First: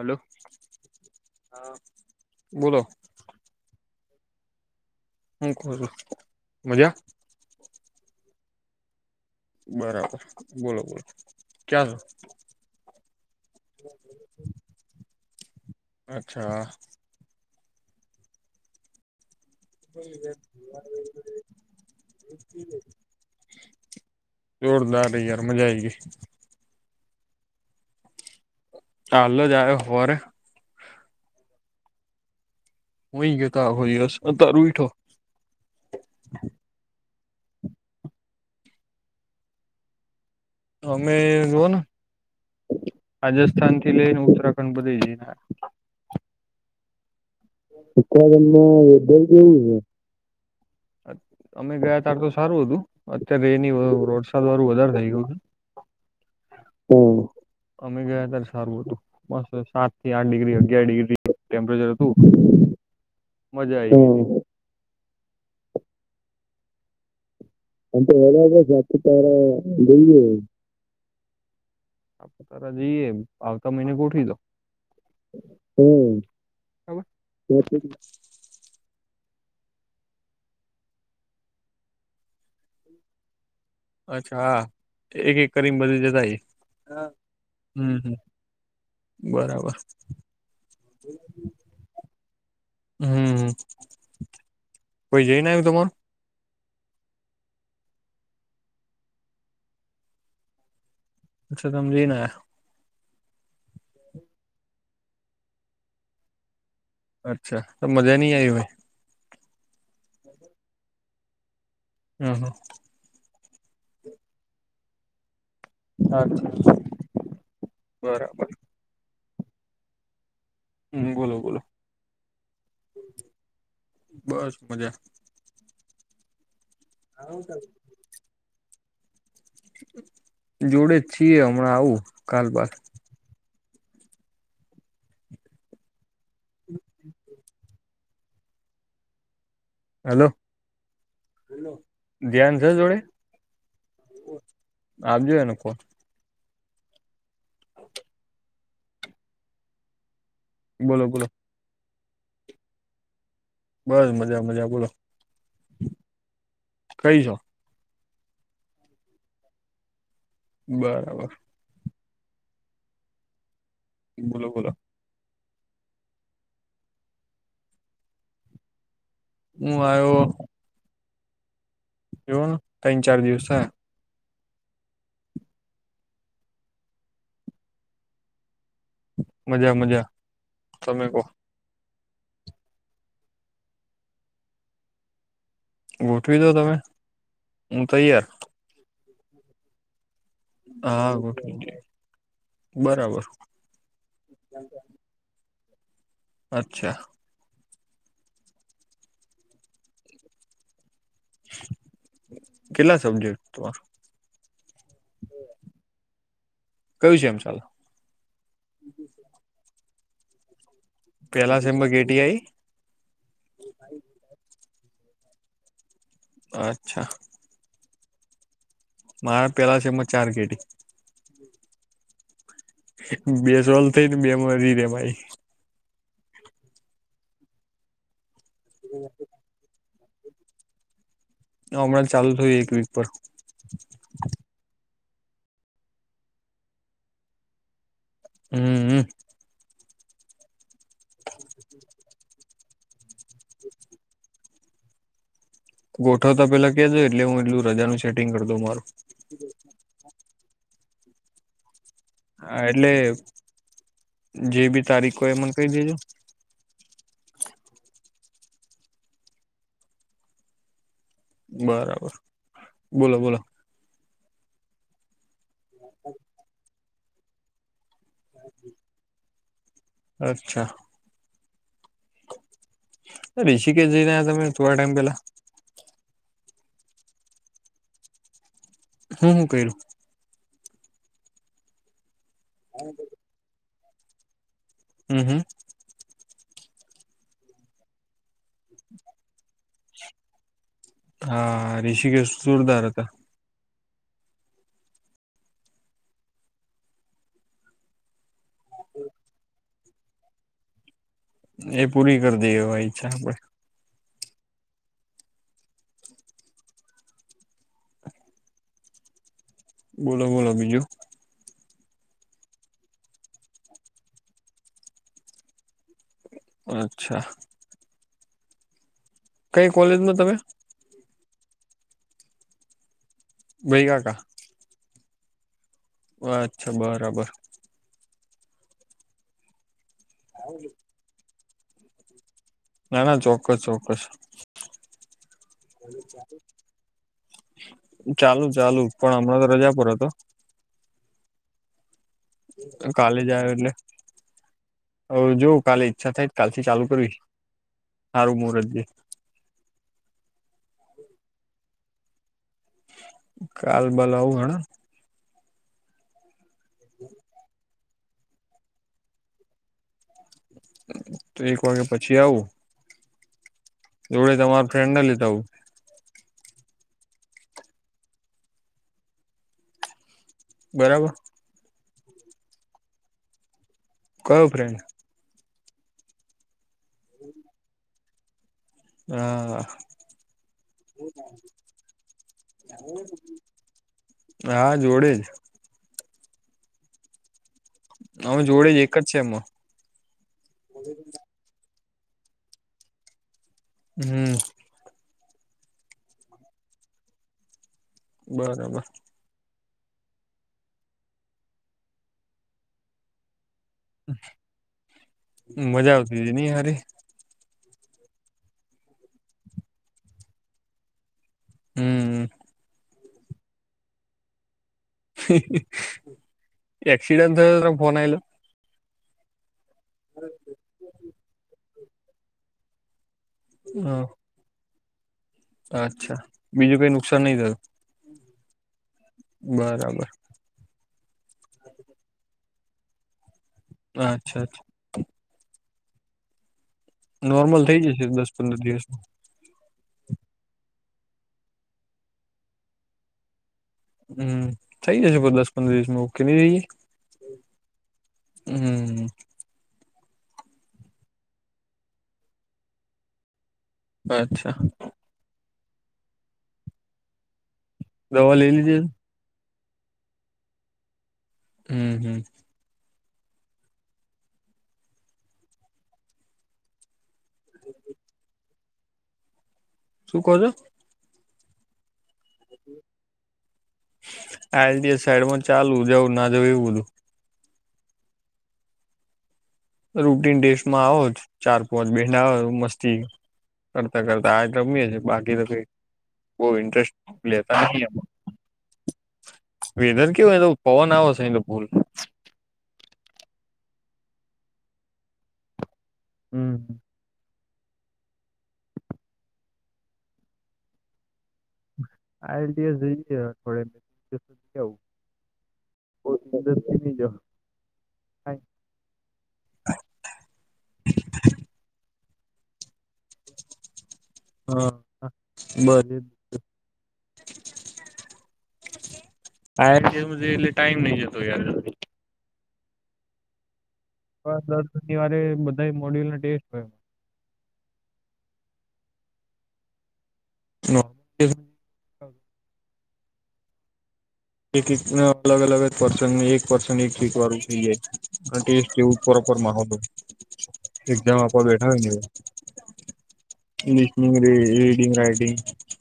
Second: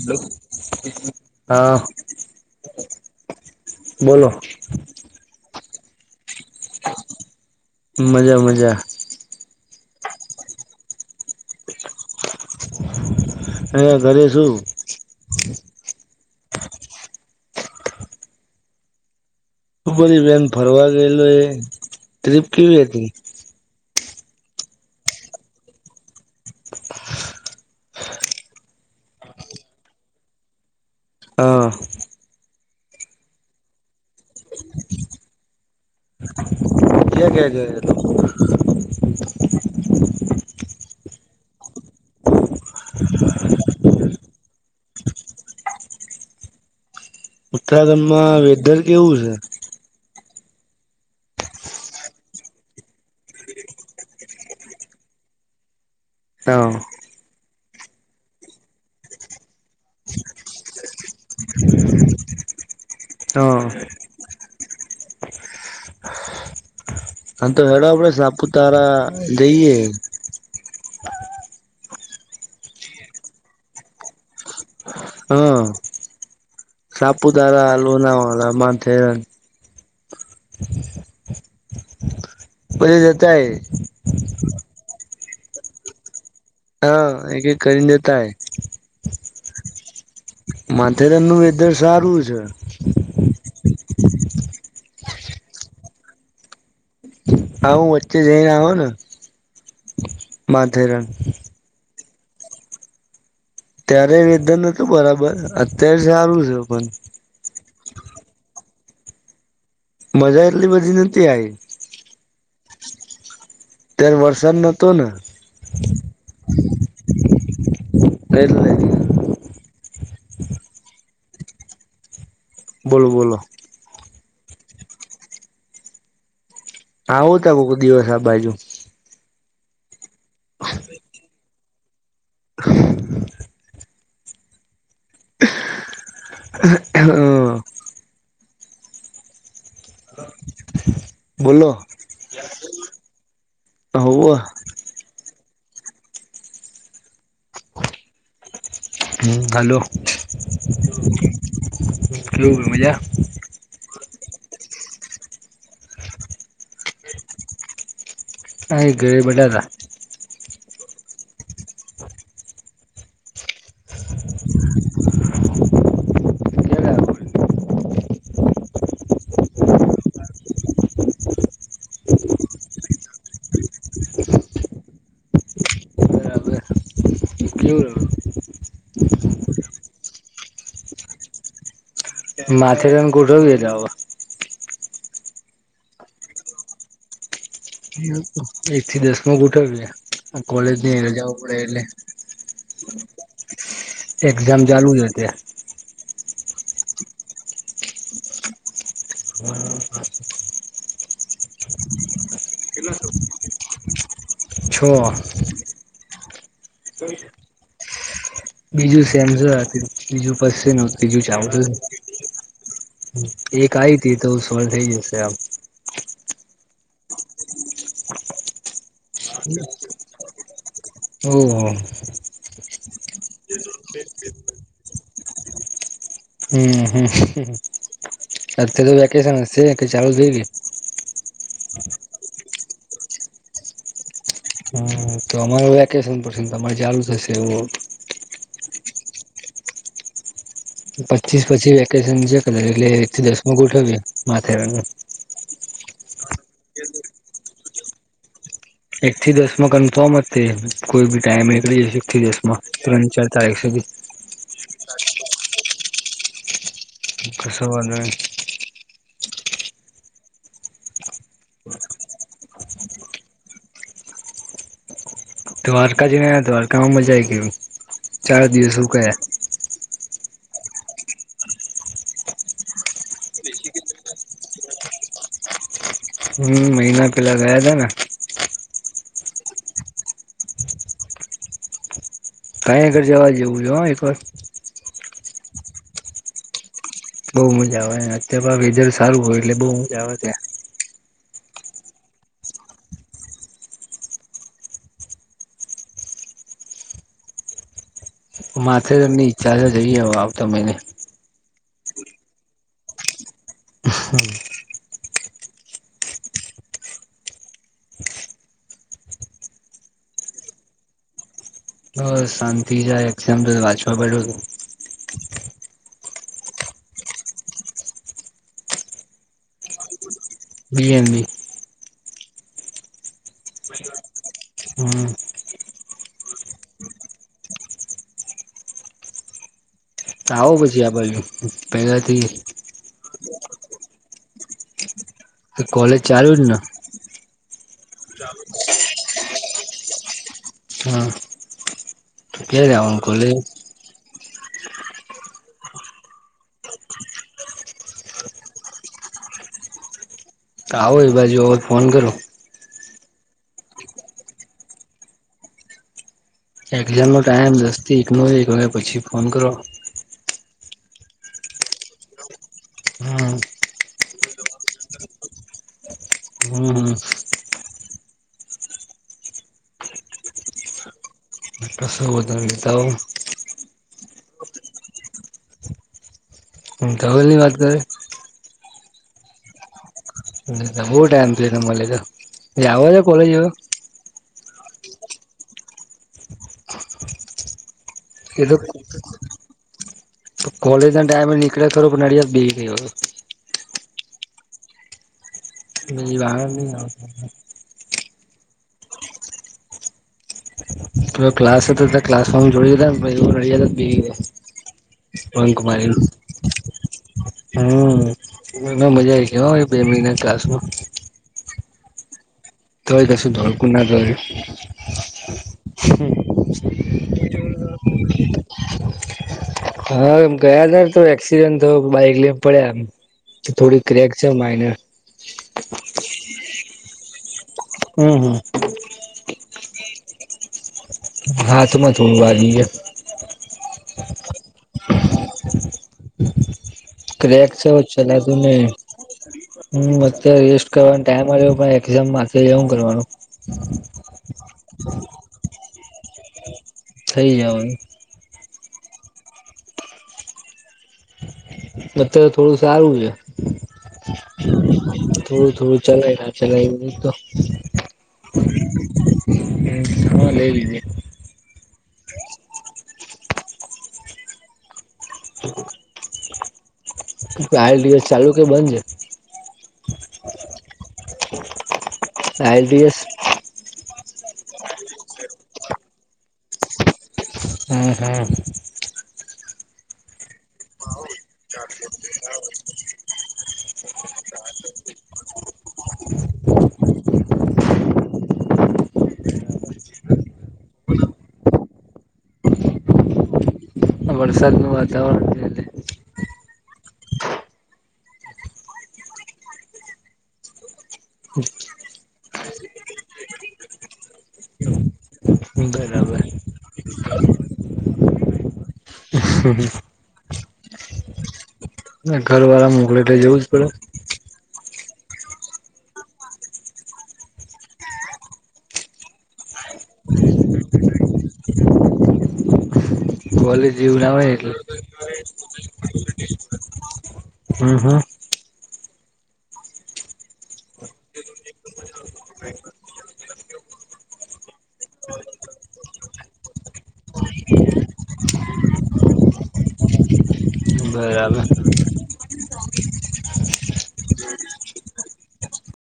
Hello હા બોલો. બોલો [unintelligible] મજા મજા મજા બરાબર બોલો બોલો ક્યાં છો અ ઘરે શું અચ્છા ભરી બેન ફરવા ગયેલો એ ટ્રીપ કેવી હતી. જોરદાર યાર મજા આવી ગયે [unintelligible] હા યુઈ ગ્યોતો યશ અ તારે ઉયઠો જ ક જ જ અમે જોઓ ને રાજસ્થાન થી લઈને ઉત્તરાખંડ બધી જઈને. ઉત્તરાખંડમાં વેધર કેવું છે [unintelligible] અમે ગયા તાર તો સારું હતું અત્યારે એની વરસાદ વાળું વધારે થઇ ગયું છે. અ હમ્મ અમે ગયા ત્યારે સારું હતું બસ સાત થી આઠ ડિગ્રી અગિયાર ડિગ્રી ટેમ્પરેચર હતું. હા મજા આઈ હા તો હેડો એમ આપડે તો [unintelligible] સાપુતારા જ્યાંથી જઈએ જોયે હા જઈએ આવતા મહિને ગોઠી દો હા હમ બરાબર સાપુતારા આલવું ના ઓલા માથેરન પછી જતાાય અચ્છા હા એક એક કરીને બધું જતાય હા એક એક કરીને હમ્મ જતાય બરાબર માથેરાન નું વેધર સારું છે. હમ્મ કોઈ જઈને આયુ તમારું હા હું વચ્ચે જઈને આયો ને માથેરાન અચ્છા તમ જાયને આયા ત્યારે વેદન નોતું બરાબર અત્યારે સારું છે પણ અચ્છા તો મજાની આય હો મજા એટલી બધી નથી આઈ અહ અત્યારે વરસાદ નતો ને હા ઠીક છે [unintelligible] હમ્મ બોલો બોલો બોલો બોલો બસ મજા આવો તો કોક દિવસ આ બાજુ જોડે જ છીએ હમણાં આવું કાલ બાાર હ હા હેલો બોલો ધ્યાન છે જોડે હોવ આપજો એને ફોન [inaudible] હલો બોલો બોલો. કેવું મજા બસ મજા મજા બોલો કઈ છો આઈ ઘેર બેઠા તા બરાબર. બોલો બોલો. હું આયો. તો ત્રન ચાર દિવસ થાય. [unintelligible] ખર [unintelligible] મજા મજા તમે કોહ. માથે રને ગોઠવી હવે. ગોઠવી દો તમે. હું તૈયાર એક થી દસમ ગોઠવ્ય એ. કોલેજ ની હા રજા પડે ગોઠવી દે એટલે. બરાબર એક્ઝામ ચાલુ છે તે અચ્છા. [unintelligible] કેટલા સબ્જેક્ટ તો છો. કયું છે એમ ચાલો બીજું સેમસ છે બીજું પશે ન ત્રીજું પેલા ચાવતું. સેમમાં કેટી આઈ એક આઈ તી તો સરળ થઇ જશે આમ. અચ્છા. મારા પેલા છેમાં ચાર કેેટી ઓ હ બે સોલ થઈ ને બે મ વધી રે ભાઈ હમ હ અ તો વેકેશન હશે કે ચાલુ થઈ ગયુ. હમણાં ચાલુ થયું એક વીક પર હમ તો અમારુ વેકેશન પર છે તમારે ચાલુ થશે એવું. હમ. પચીસ પછી વેકેશન છે ક એટલે એક થી દસમ ગોઠવી માથેરાું. ગોઠવતા પેલા કેજો એટલે હું એટલું રજાનું સેટિંગ કર દઉ મારુ. એક થી દસ માં કન્ફોર્મ તે કોઈ બી ટાઈમ નીકળી જશે એક થી દસ હા માં એટલે ત્રણ ચાર તારીખ સુધી. જે બી તારીખ હો એ મને ક દેજો. કશોવાધો નહી. બરાબર બોલો બોલો. દ્વારકા જ દ્વારકામાં મજા આવી ગું ચાર દિવસ શું ક્યા અચ્છા. બેસીી કે જઈ ના તમે થોડા ટાઈમ પેલા. હમ મહિના પેલા ગયા તા ને. હું હું કરયુ. કંઈ આગર જવા જેવું છે એક વાર હમ હમ. બઉુ મજા આવે અત્યાર વેધર સારું હોય એટલે બહુ મજા આવે ત્યાં. હા રિષિક એસુ ચૂરદાર હતા. માથે તમને ઈચ્છા છે જઈએ હ આવતા મહીને. એ પૂરી કરી દે હવા ઈચ્છા આપડે. હમ. બોલો બોલો બીજું. બસ શાંતિ જાય એક્ષાપલ વાંચવા બેઠો. અચ્છા. કઈ કોલેજમાં તમે. બી એલ બી. [unintelligible] હમ. અચ્છા બરાબર. આવો પછી આ બાજુ પેલાથી ના, ના, ચોક્કસ, ચોક્કસ. કોલેજ ચાલુ જ ને ચાલુ ચાલુ પણ હમણાં તો રજા પર હતો. હમ કયારે જવાનું કોલેજ. એટલે. હ જોવ કાલે ઈચ્છા થાય કાલ થી ચાલુ કરીશ. સારું મુંરત જોઈ. આવો એ બાજુ હવે ફોન કરો. કાલ બાલ આવું હેડો. એક્ઝામનો ટાઈમ દસ થી એકનો એક વાગ્યા પછી ફોન કરો. તો એક વાગ્યા પછી આવું. હમ. જોડે તમાર ફ્રેન્ડ ને લેતા આવું. હમ, હમ. બરાબર. કશું વાધો નહીં લેતા આવો. કયો ફ્રેન્ડ? હ ધવલ ની વાત કરે. હા. બહુ ટાઈમ થયો મલયો એ આવે છે કોલેજ હવે? હા જોડે જ. અમે એ તો જોડે એક જ છે સેમાં. કોલેજ ના ટાઈમે નીકળ્યા ખરો પણ નડિયાદ બી ગયો. હમ. [unintelligible] બરાબર. ક્લાસ હતો ક્લાસમાં જોડે હતા પછી એવો નડિયાદ. બેરે બક મારેલું. એની હારે? હમ એમાં મજા આવી ગઈ હો બે મહિના કાસમાં. હમ. તોય કશું [unintelligible] એક્સીડેન્ટન્ટ થયેલો ફોન આઈલો? હા એમ ગયા ત તો એક્સિડેન્ટ તો બાઈક લઈને પડ્યા એમ થોડી ક્રેક હ છે માઈનર. અચ્છા બીજું કઈ નુકસાન નહી થયું. હમ, હમ. બરાબર. હાથમાં થોડું વાગીએ. અચ્છા, અચ્છા. ક્રેક નોર્મલ છે થઈ જશે દસ ચલાતું પંદર નહીં. દિવસમાં હમ અત્યારે રેસ્ટ કરવાનો ટાઈમ આલયો પણ એક્ઝામ માથે છે હું કરવાનું. હમ થઇ જશે બસ દસ પંદર દિવસ ઓકે [unintelligible] થઈ જોવાનું. હમ. અત્યારે થોડું સારું છે અચ્છા થોડું, થોડું ચલાય ના ચલાય [unintelligible] દવા લઈ લીજે હમ્મ હા લઈ લઈએ હમ હમ આલ દિવસ ચાલુ કે બંધ છે? શું કો છો? આયલટીએસ આયલટીએસ સાઈડ માં ચાલુ જવું ના જવું એવું બધું હમ હમ રૂટીન ડેશમાં આવો ચાર પાંચ બેન્ડ આવ મસ્તી કરતા કરતા આ જ રમીએ છીએ બાકી તો કઈ બહ ઇન્ટરેસ્ટ લેતા નહી. વેધર કેવય તો પવન આવશે તો ભૂલ વરસાદનું વાતાવરણ છે ને હમ હ આયલટીએસ થોડે [unintelligible] એટલે બ બરાબર મદદ થઈ નઈ જો કાઈ [unintelligible] ઘર વાળા મોકલે એટલે જવું જ પડે હા બ આઇએલટીએસ એટલે ટાઈમ નહી જતો યાર જલ્દી કોલેજ એવું ના હોય પર એટલે દર શનિવારે બધા મોડ્યુલ ના ટેસ્ટ હોય હમ હમ [unintelligible] [unintelligible] એક એક અલગ અલગ જ પર્સન એક પર્સન એક વાળું જોઈએ ટેસ્ટ એવું [unintelligible] [inaudible] એક્ઝામ બરાબર આપવા બેઠા રીડિંગ રાઇટિંગ